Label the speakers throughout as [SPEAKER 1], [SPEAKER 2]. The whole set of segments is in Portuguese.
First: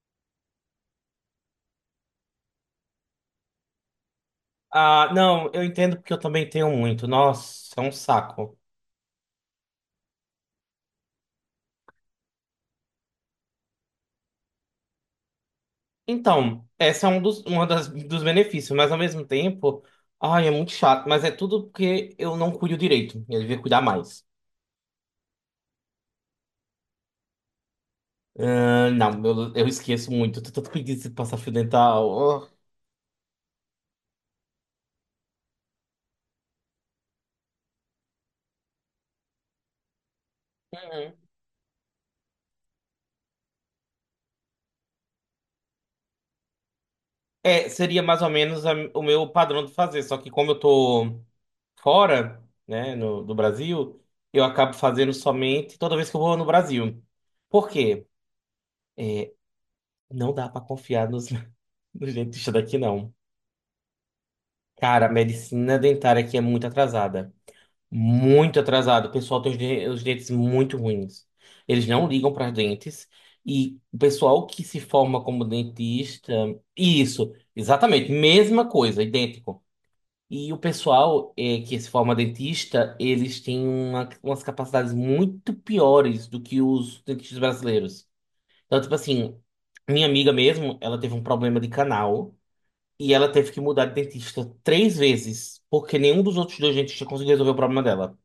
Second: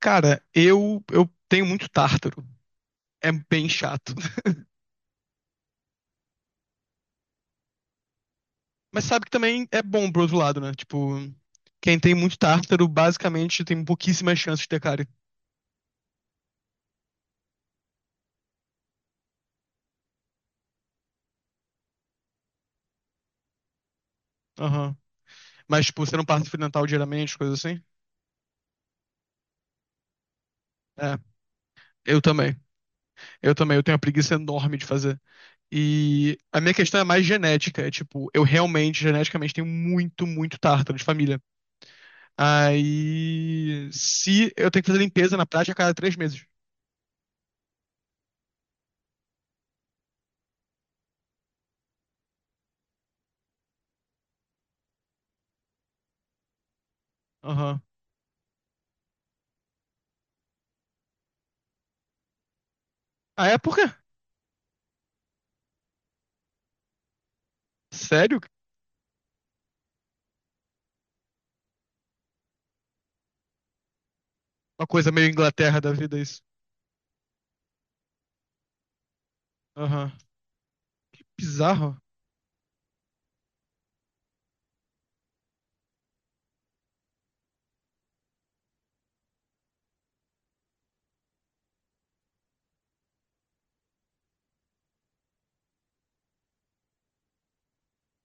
[SPEAKER 1] Cara, eu tenho muito tártaro. É bem chato.
[SPEAKER 2] Ah, não, eu entendo porque eu também tenho muito. Nossa, é um saco.
[SPEAKER 1] Mas sabe que também é bom pro outro lado, né? Tipo, quem tem muito tártaro, basicamente, tem pouquíssimas chances de ter cárie.
[SPEAKER 2] Então, esse é um dos, uma das, dos benefícios, mas ao mesmo tempo, ai, é muito chato, mas é tudo porque eu não cuido direito. Eu devia cuidar mais.
[SPEAKER 1] Aham. Mas, tipo, você não passa fio dental diariamente, coisa assim?
[SPEAKER 2] Ah, não, eu esqueço muito. Eu tô tanto preguiça de
[SPEAKER 1] É,
[SPEAKER 2] passar fio dental.
[SPEAKER 1] eu
[SPEAKER 2] Oh.
[SPEAKER 1] também. Eu também. Eu tenho uma preguiça enorme de fazer. E a minha questão é mais genética. É tipo, eu realmente, geneticamente, tenho muito, muito tártaro de
[SPEAKER 2] Uhum.
[SPEAKER 1] família. Aí. Se eu tenho que fazer limpeza na prática a cada 3 meses.
[SPEAKER 2] É, seria mais ou menos o meu padrão de fazer, só que como eu tô fora, né, no, do Brasil, eu acabo fazendo somente toda vez que eu vou no Brasil. Por
[SPEAKER 1] Aham.
[SPEAKER 2] quê? Não dá pra confiar nos do dentista daqui não.
[SPEAKER 1] Ah, é? Por quê?
[SPEAKER 2] Cara, a medicina dentária aqui é muito atrasada.
[SPEAKER 1] Sério?
[SPEAKER 2] Muito atrasada. O pessoal tem os dentes muito ruins. Eles não ligam para os dentes. E o pessoal que se
[SPEAKER 1] Uma coisa
[SPEAKER 2] forma
[SPEAKER 1] meio
[SPEAKER 2] como
[SPEAKER 1] Inglaterra da vida,
[SPEAKER 2] dentista.
[SPEAKER 1] isso.
[SPEAKER 2] Isso, exatamente. Mesma coisa, idêntico.
[SPEAKER 1] Aham.
[SPEAKER 2] E o pessoal que se
[SPEAKER 1] Bizarro.
[SPEAKER 2] forma dentista, eles têm umas capacidades muito piores do que os dentistas brasileiros. Então, tipo assim, minha amiga mesmo, ela teve um problema de canal. E ela teve que mudar de dentista três vezes, porque nenhum dos outros dois dentistas conseguiu resolver o problema dela.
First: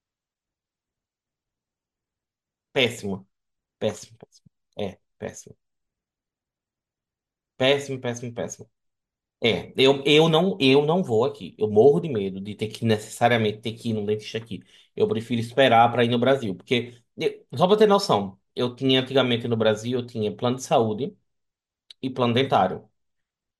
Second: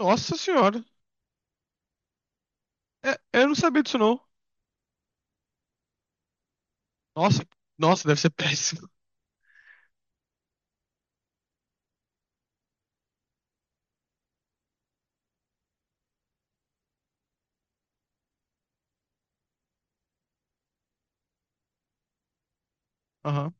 [SPEAKER 1] Nossa senhora. É,
[SPEAKER 2] Péssimo,
[SPEAKER 1] eu não sabia disso,
[SPEAKER 2] péssimo,
[SPEAKER 1] não.
[SPEAKER 2] péssimo. É, péssimo.
[SPEAKER 1] Nossa,
[SPEAKER 2] Péssimo,
[SPEAKER 1] nossa, deve ser
[SPEAKER 2] péssimo, péssimo.
[SPEAKER 1] péssimo.
[SPEAKER 2] É, eu não vou aqui. Eu morro de medo de ter que necessariamente ter que ir num dentista aqui. Eu prefiro esperar para ir no Brasil, porque só pra ter noção, eu tinha antigamente no Brasil, eu tinha plano de saúde e plano dentário.
[SPEAKER 1] Aham.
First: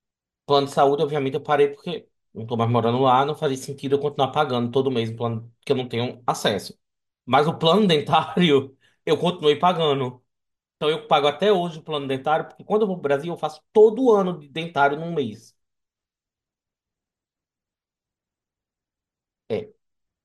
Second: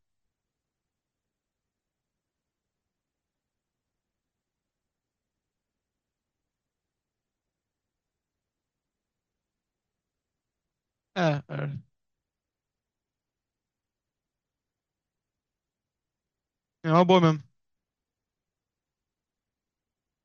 [SPEAKER 2] Plano de saúde, obviamente, eu parei porque não tô mais morando lá, não fazia sentido eu continuar pagando todo mês um plano que eu não tenho acesso. Mas o plano dentário, eu continuei pagando. Então eu pago
[SPEAKER 1] É,
[SPEAKER 2] até
[SPEAKER 1] é.
[SPEAKER 2] hoje o plano dentário, porque quando eu vou pro Brasil, eu faço todo ano de dentário num mês.
[SPEAKER 1] É uma boa mesmo.
[SPEAKER 2] É,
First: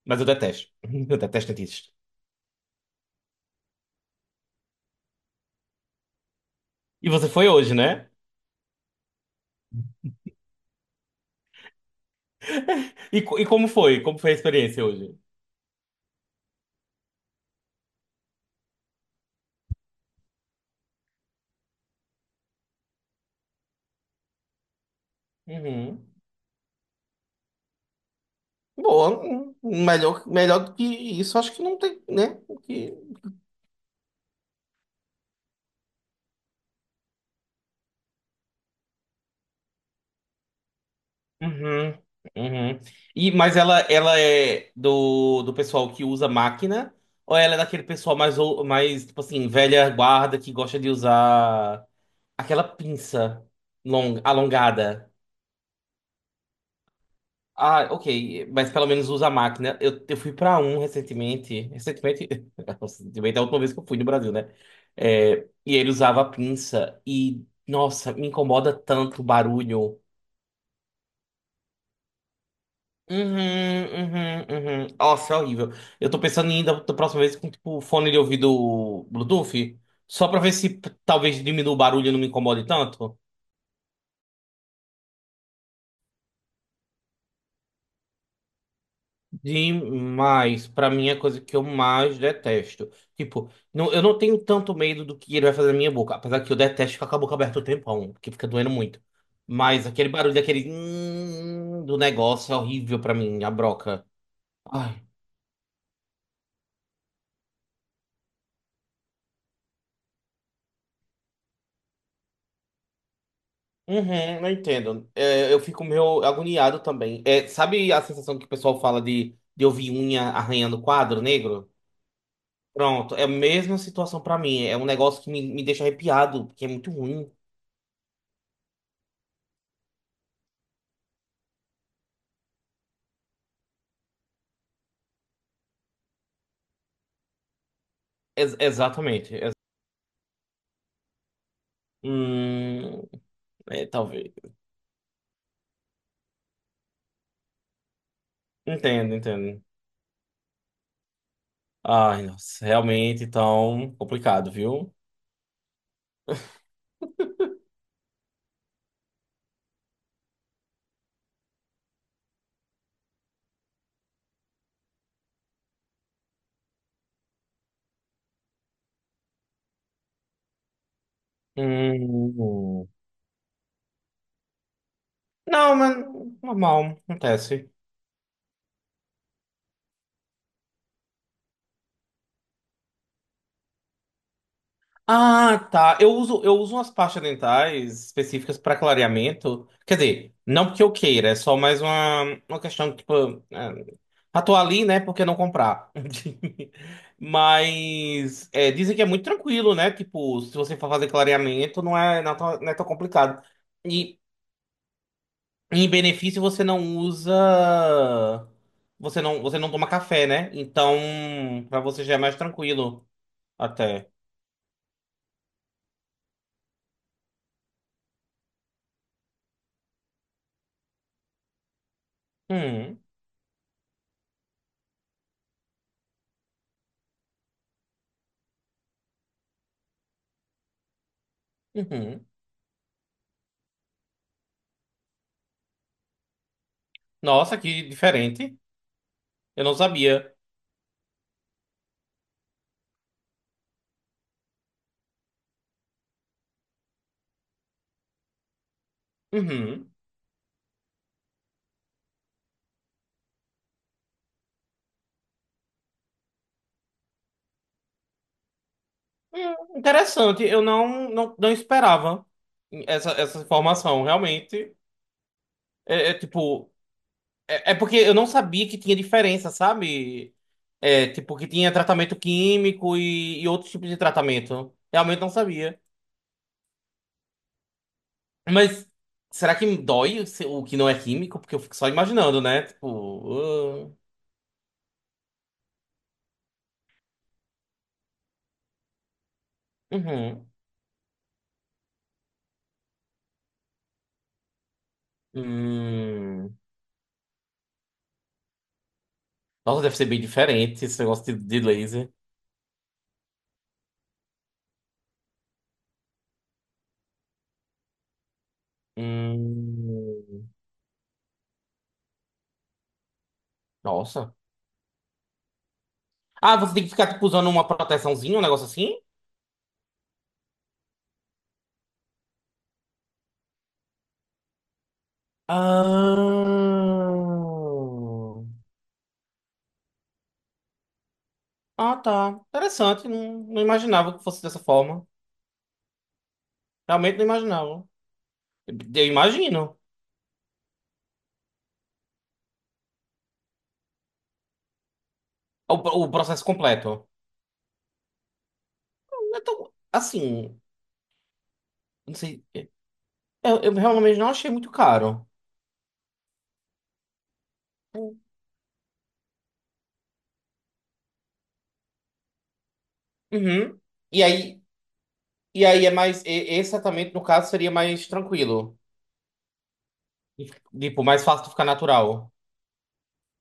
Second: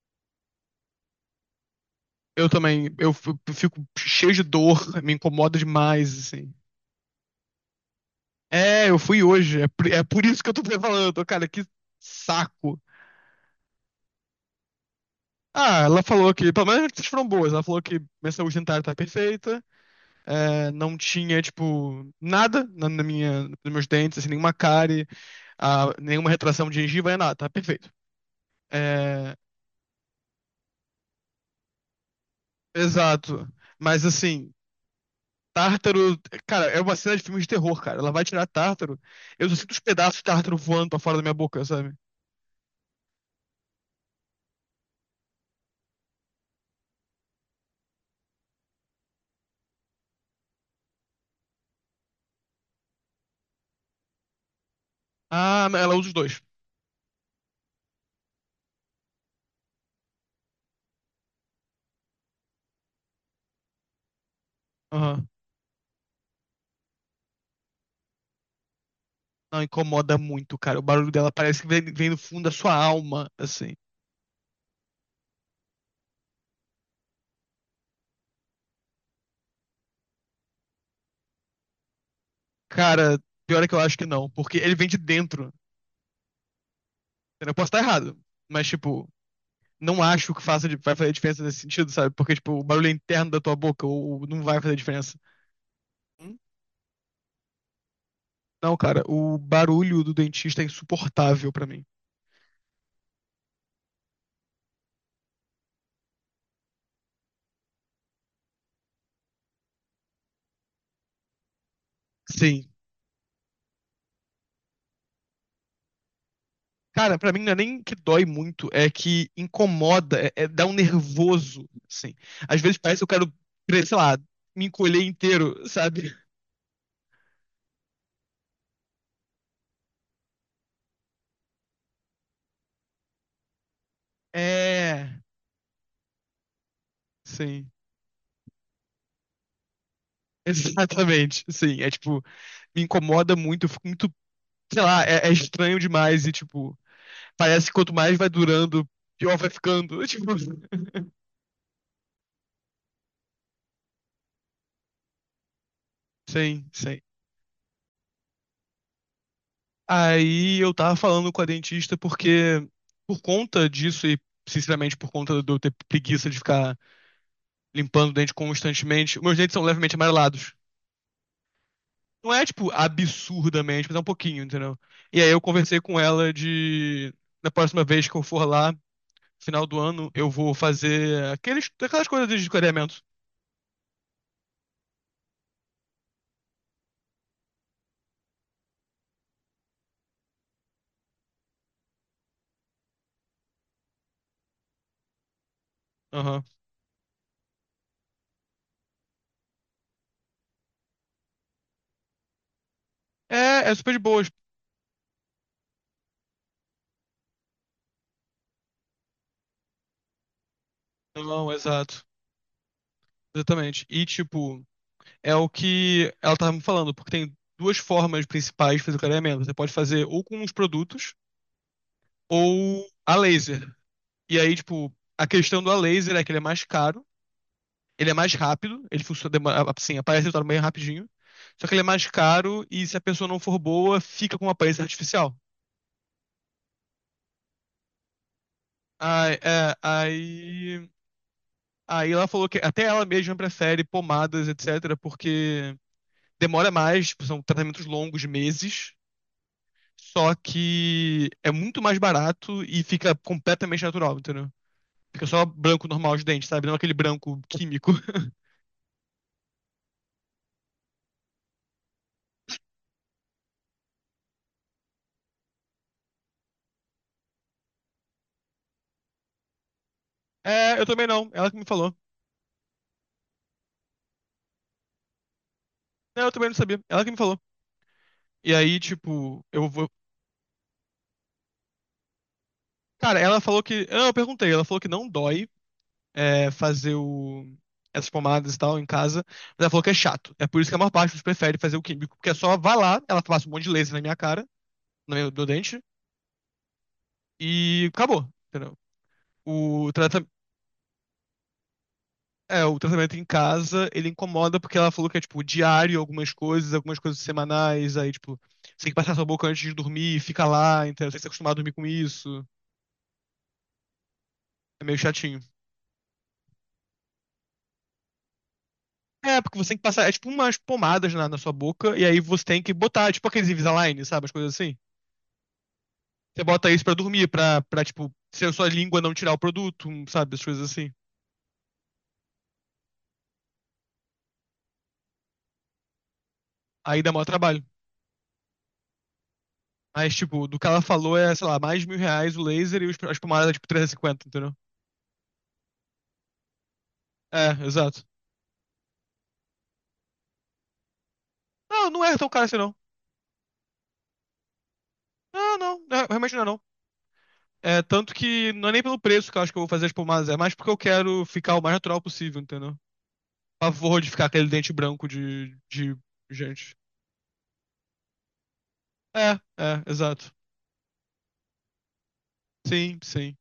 [SPEAKER 2] mas eu detesto. Eu detesto dentista.
[SPEAKER 1] Eu também. Fico cheio de dor, me incomoda demais, assim.
[SPEAKER 2] E você foi hoje, né?
[SPEAKER 1] É, eu fui hoje. É por isso que eu tô te falando, cara, que saco.
[SPEAKER 2] E, e como foi? Como foi a experiência hoje?
[SPEAKER 1] Ah, ela falou que, pelo menos as notícias foram boas. Ela falou que minha saúde dentária tá perfeita. É, não tinha, tipo, nada na minha, nos meus dentes, assim, nenhuma cárie, ah,
[SPEAKER 2] Uhum.
[SPEAKER 1] nenhuma retração de gengiva, é nada, tá perfeito.
[SPEAKER 2] Boa,
[SPEAKER 1] É,
[SPEAKER 2] melhor, melhor do que isso, acho que não tem, né?
[SPEAKER 1] exato. Mas assim, tártaro, cara, é uma cena de filme de terror, cara. Ela vai tirar tártaro. Eu só sinto os pedaços de tártaro voando pra fora da minha boca,
[SPEAKER 2] Uhum,
[SPEAKER 1] sabe?
[SPEAKER 2] uhum. E, mas ela é do pessoal que usa máquina, ou ela é daquele pessoal mais, mais, tipo assim, velha guarda que gosta de usar aquela pinça alongada?
[SPEAKER 1] Ah, ela usa os dois.
[SPEAKER 2] Ah, ok, mas pelo menos usa a máquina. Eu fui pra um recentemente, recentemente, recentemente é a última vez que eu fui no Brasil, né?
[SPEAKER 1] Aham.
[SPEAKER 2] É, e ele usava a pinça, e, nossa, me incomoda tanto o
[SPEAKER 1] Não,
[SPEAKER 2] barulho.
[SPEAKER 1] incomoda muito, cara. O barulho dela parece que vem, vem do fundo da sua alma, assim.
[SPEAKER 2] Uhum, uhum, uhum. Nossa, é horrível. Eu tô pensando em ir da próxima vez com tipo fone de ouvido Bluetooth, só pra ver se talvez diminua o barulho e não me incomode
[SPEAKER 1] Cara,
[SPEAKER 2] tanto.
[SPEAKER 1] pior é que eu acho que não, porque ele vem de dentro. Eu posso estar errado, mas, tipo, não acho que faça, vai fazer diferença nesse sentido, sabe? Porque, tipo, o barulho é interno da tua boca, ou não vai fazer diferença. Hum? Não, cara, o barulho do dentista é insuportável pra mim.
[SPEAKER 2] Demais. Pra mim é a coisa que eu mais detesto. Tipo, não, eu não tenho tanto medo do que ele vai fazer na minha boca, apesar que eu detesto ficar com a boca aberta o tempão, porque fica doendo muito. Mas
[SPEAKER 1] Sim.
[SPEAKER 2] aquele barulho, aquele do negócio é horrível pra mim, a broca.
[SPEAKER 1] Cara, pra mim não é
[SPEAKER 2] Ai.
[SPEAKER 1] nem que dói muito, é que incomoda, dá um nervoso, assim. Às vezes parece que eu quero, sei lá, me encolher inteiro, sabe?
[SPEAKER 2] Uhum, eu entendo. É, eu fico meio agoniado também. É, sabe a sensação que o pessoal fala de ouvir unha arranhando quadro negro?
[SPEAKER 1] É,
[SPEAKER 2] Pronto, é a mesma situação pra mim. É um
[SPEAKER 1] sim.
[SPEAKER 2] negócio que me deixa arrepiado, porque é muito ruim.
[SPEAKER 1] Exatamente, sim. É tipo, me incomoda muito, eu fico muito, sei lá, é estranho demais e tipo, parece que quanto mais vai durando, pior vai ficando. Tipo,
[SPEAKER 2] Exatamente. Hum, É, talvez. Entendo, entendo. Ai,
[SPEAKER 1] sim,
[SPEAKER 2] nossa, realmente
[SPEAKER 1] sim.
[SPEAKER 2] tão complicado, viu?
[SPEAKER 1] Aí eu tava falando com a dentista porque, por conta disso e sinceramente por conta de eu ter preguiça de ficar limpando o dente constantemente, meus dentes são levemente amarelados. Não é, tipo,
[SPEAKER 2] Hum.
[SPEAKER 1] absurdamente, mas é um pouquinho, entendeu? E aí eu
[SPEAKER 2] Não,
[SPEAKER 1] conversei
[SPEAKER 2] mas
[SPEAKER 1] com ela
[SPEAKER 2] normal,
[SPEAKER 1] de, na
[SPEAKER 2] acontece.
[SPEAKER 1] próxima vez que eu for lá, final do ano eu vou fazer aqueles, aquelas coisas de clareamento.
[SPEAKER 2] Ah, tá. Eu uso umas pastas dentais específicas para clareamento. Quer dizer, não porque eu queira, é só mais uma questão, tipo, é, ah, ali, né? Por que não comprar?
[SPEAKER 1] Aham.
[SPEAKER 2] Mas é, dizem que é muito tranquilo, né? Tipo, se você for fazer clareamento, não é, não é tão, não é tão complicado.
[SPEAKER 1] É, é super de
[SPEAKER 2] E
[SPEAKER 1] boas.
[SPEAKER 2] em benefício, você não usa. Você não toma café, né? Então,
[SPEAKER 1] Não,
[SPEAKER 2] para você
[SPEAKER 1] exato.
[SPEAKER 2] já é mais tranquilo,
[SPEAKER 1] Exatamente. E,
[SPEAKER 2] até.
[SPEAKER 1] tipo, é o que ela tava me falando, porque tem duas formas principais de fazer o clareamento. Você pode fazer ou com os produtos ou
[SPEAKER 2] Hum,
[SPEAKER 1] a laser. E aí, tipo, a questão do a laser é que ele é mais caro, ele é mais rápido, ele funciona, assim, aparece o resultado bem rapidinho. Só que ele é mais
[SPEAKER 2] uhum.
[SPEAKER 1] caro e se a pessoa não for boa, fica com uma aparência artificial.
[SPEAKER 2] Nossa, que diferente.
[SPEAKER 1] Aí,
[SPEAKER 2] Eu não
[SPEAKER 1] é,
[SPEAKER 2] sabia.
[SPEAKER 1] aí Aí ela falou que até ela mesma prefere pomadas, etc., porque demora mais, tipo, são tratamentos longos, de meses,
[SPEAKER 2] Uhum.
[SPEAKER 1] só que é muito mais barato e fica completamente natural, entendeu? Fica só branco normal de dente, sabe? Não aquele branco químico.
[SPEAKER 2] Interessante. Eu não, não, não esperava essa informação. Realmente. É, é tipo. É, é porque eu não sabia que tinha diferença, sabe?
[SPEAKER 1] É, eu também
[SPEAKER 2] É,
[SPEAKER 1] não,
[SPEAKER 2] tipo, que
[SPEAKER 1] ela que me
[SPEAKER 2] tinha
[SPEAKER 1] falou.
[SPEAKER 2] tratamento químico e outros tipos de tratamento. Realmente não sabia.
[SPEAKER 1] Não, eu também não sabia, ela que me falou. E aí,
[SPEAKER 2] Mas
[SPEAKER 1] tipo,
[SPEAKER 2] será
[SPEAKER 1] eu
[SPEAKER 2] que
[SPEAKER 1] vou.
[SPEAKER 2] dói o o que não é químico? Porque eu fico só imaginando, né?
[SPEAKER 1] Cara, ela falou que.
[SPEAKER 2] Tipo. Ah.
[SPEAKER 1] Não, eu perguntei, ela falou que não dói, é, fazer essas pomadas e tal em casa. Mas ela falou que é chato. É
[SPEAKER 2] Uhum.
[SPEAKER 1] por isso que a maior parte dos prefere fazer o químico, porque é só vai lá, ela passa um monte de laser na minha cara, no meu do dente,
[SPEAKER 2] Hum.
[SPEAKER 1] e acabou, entendeu?
[SPEAKER 2] Nossa,
[SPEAKER 1] O
[SPEAKER 2] deve ser bem
[SPEAKER 1] tratamento.
[SPEAKER 2] diferente esse negócio de laser.
[SPEAKER 1] É, o tratamento em casa, ele incomoda porque ela falou que é, tipo, diário, algumas coisas semanais, aí, tipo, você tem que passar sua boca antes de dormir, fica
[SPEAKER 2] Hum,
[SPEAKER 1] lá, entendeu? Você tem que se acostumar a dormir com isso.
[SPEAKER 2] nossa.
[SPEAKER 1] É meio chatinho.
[SPEAKER 2] Ah, você tem que ficar, tipo, usando uma proteçãozinha, um negócio assim?
[SPEAKER 1] É, porque você tem que passar, é tipo umas pomadas na, sua boca, e aí você tem que botar, tipo aqueles Invisalign, sabe? As coisas assim. Você bota isso pra
[SPEAKER 2] Ah,
[SPEAKER 1] dormir, pra, tipo, se a sua língua não tirar o produto, um, sabe? As coisas assim.
[SPEAKER 2] ah, tá. Interessante. Não, não imaginava que fosse dessa forma.
[SPEAKER 1] Aí dá
[SPEAKER 2] Realmente
[SPEAKER 1] maior
[SPEAKER 2] não
[SPEAKER 1] trabalho.
[SPEAKER 2] imaginava. Eu imagino
[SPEAKER 1] Mas, tipo, do que ela falou é, sei lá, mais de R$ 1.000 o laser e a espumada é, tipo, 350, entendeu?
[SPEAKER 2] o processo completo.
[SPEAKER 1] É, exato.
[SPEAKER 2] Então, assim,
[SPEAKER 1] Não, não
[SPEAKER 2] não
[SPEAKER 1] é tão
[SPEAKER 2] sei.
[SPEAKER 1] caro assim, não.
[SPEAKER 2] Eu realmente não achei muito caro.
[SPEAKER 1] Não, não, é, realmente não é, não. É, tanto que não é nem pelo preço que eu acho que eu vou fazer as pomadas, é mais porque eu quero ficar o mais natural possível, entendeu?
[SPEAKER 2] Uhum.
[SPEAKER 1] Pavor de
[SPEAKER 2] E
[SPEAKER 1] ficar aquele
[SPEAKER 2] aí,
[SPEAKER 1] dente branco de,
[SPEAKER 2] e aí é
[SPEAKER 1] de
[SPEAKER 2] mais. E- Esse
[SPEAKER 1] gente.
[SPEAKER 2] tratamento, no caso, seria mais tranquilo.
[SPEAKER 1] É, é, exato.
[SPEAKER 2] Tipo, mais fácil de ficar natural.
[SPEAKER 1] Sim, sim.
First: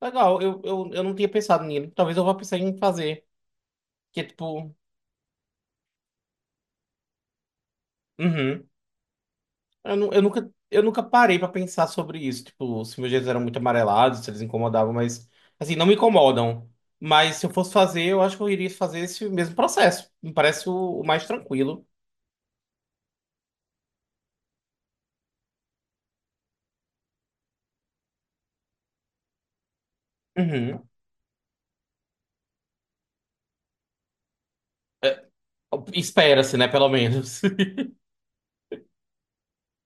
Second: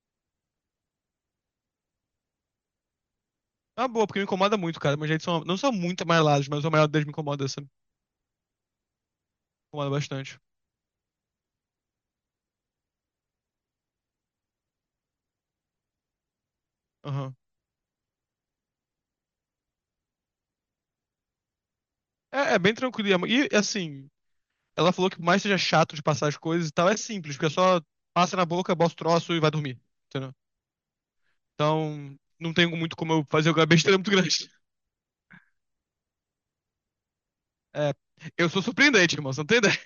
[SPEAKER 2] Legal, eu não tinha pensado nele. Talvez eu vá pensar em fazer.
[SPEAKER 1] É uma boa, porque
[SPEAKER 2] Que é
[SPEAKER 1] me incomoda
[SPEAKER 2] tipo.
[SPEAKER 1] muito, cara. Meus dentes são, não são muito amarelados, mas o amarelo deles me incomoda, sabe?
[SPEAKER 2] Uhum.
[SPEAKER 1] Incomoda
[SPEAKER 2] Eu, nu- eu
[SPEAKER 1] bastante.
[SPEAKER 2] nunca, eu nunca parei pra pensar sobre isso. Tipo, se meus dedos eram muito amarelados, se eles incomodavam, mas. Assim, não me incomodam.
[SPEAKER 1] Aham.
[SPEAKER 2] Mas se eu fosse fazer, eu acho que eu iria fazer esse mesmo processo. Me parece o mais tranquilo.
[SPEAKER 1] É, é bem tranquilo. E, assim, ela falou que por mais que seja chato de passar as coisas e tal, é simples, porque é só passa na boca, bota o troço e vai dormir. Entendeu?
[SPEAKER 2] Uhum.
[SPEAKER 1] Então, não tem muito como eu fazer alguma besteira muito grande.
[SPEAKER 2] É, espera-se, né? Pelo menos.
[SPEAKER 1] É, eu sou surpreendente, irmão, você não tem ideia?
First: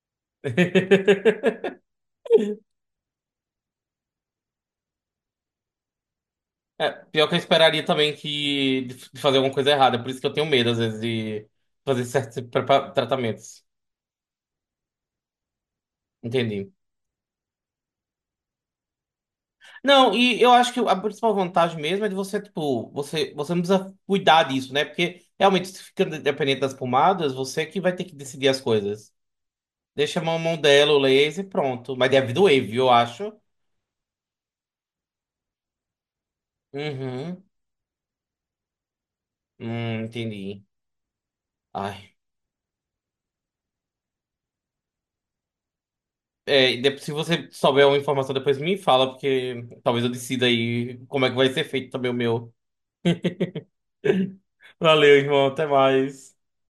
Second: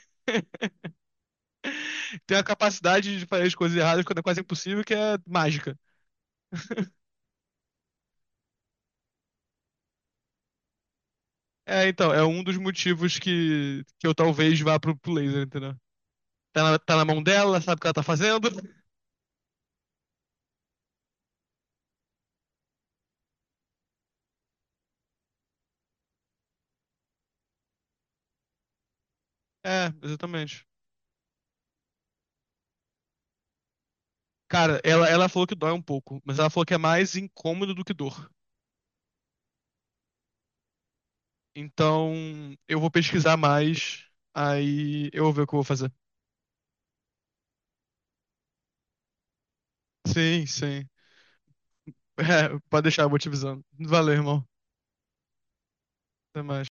[SPEAKER 1] Tenho a capacidade de fazer as coisas erradas quando é quase impossível, que é mágica.
[SPEAKER 2] É, pior que eu esperaria também que de fazer alguma coisa errada. Por isso que eu tenho medo, às vezes, de
[SPEAKER 1] É,
[SPEAKER 2] fazer
[SPEAKER 1] então, é
[SPEAKER 2] certos
[SPEAKER 1] um dos motivos
[SPEAKER 2] tratamentos.
[SPEAKER 1] que eu talvez vá pro, laser, entendeu? Tá
[SPEAKER 2] Entendi.
[SPEAKER 1] na, tá na mão dela, sabe o que ela tá fazendo.
[SPEAKER 2] Não, e eu acho que a principal vantagem mesmo é de você, tipo, você não precisa cuidar disso, né? Porque realmente, se fica dependente das pomadas, você que vai ter que decidir as coisas.
[SPEAKER 1] É,
[SPEAKER 2] Deixa a mão
[SPEAKER 1] exatamente.
[SPEAKER 2] dela, o laser e pronto. Mas deve doer, viu, eu acho.
[SPEAKER 1] Cara, ela falou que dói um pouco, mas ela falou que é mais
[SPEAKER 2] Uhum.
[SPEAKER 1] incômodo do que dor.
[SPEAKER 2] Entendi.
[SPEAKER 1] Então,
[SPEAKER 2] Ai.
[SPEAKER 1] eu vou pesquisar mais, aí eu vou ver o que eu vou fazer.
[SPEAKER 2] É, e se você souber uma informação, depois me fala, porque talvez eu
[SPEAKER 1] Sim,
[SPEAKER 2] decida
[SPEAKER 1] sim.
[SPEAKER 2] aí como é que vai ser feito também o meu.
[SPEAKER 1] É, pode deixar, eu vou te avisando. Valeu, irmão.
[SPEAKER 2] Valeu, irmão. Até mais.
[SPEAKER 1] Até mais.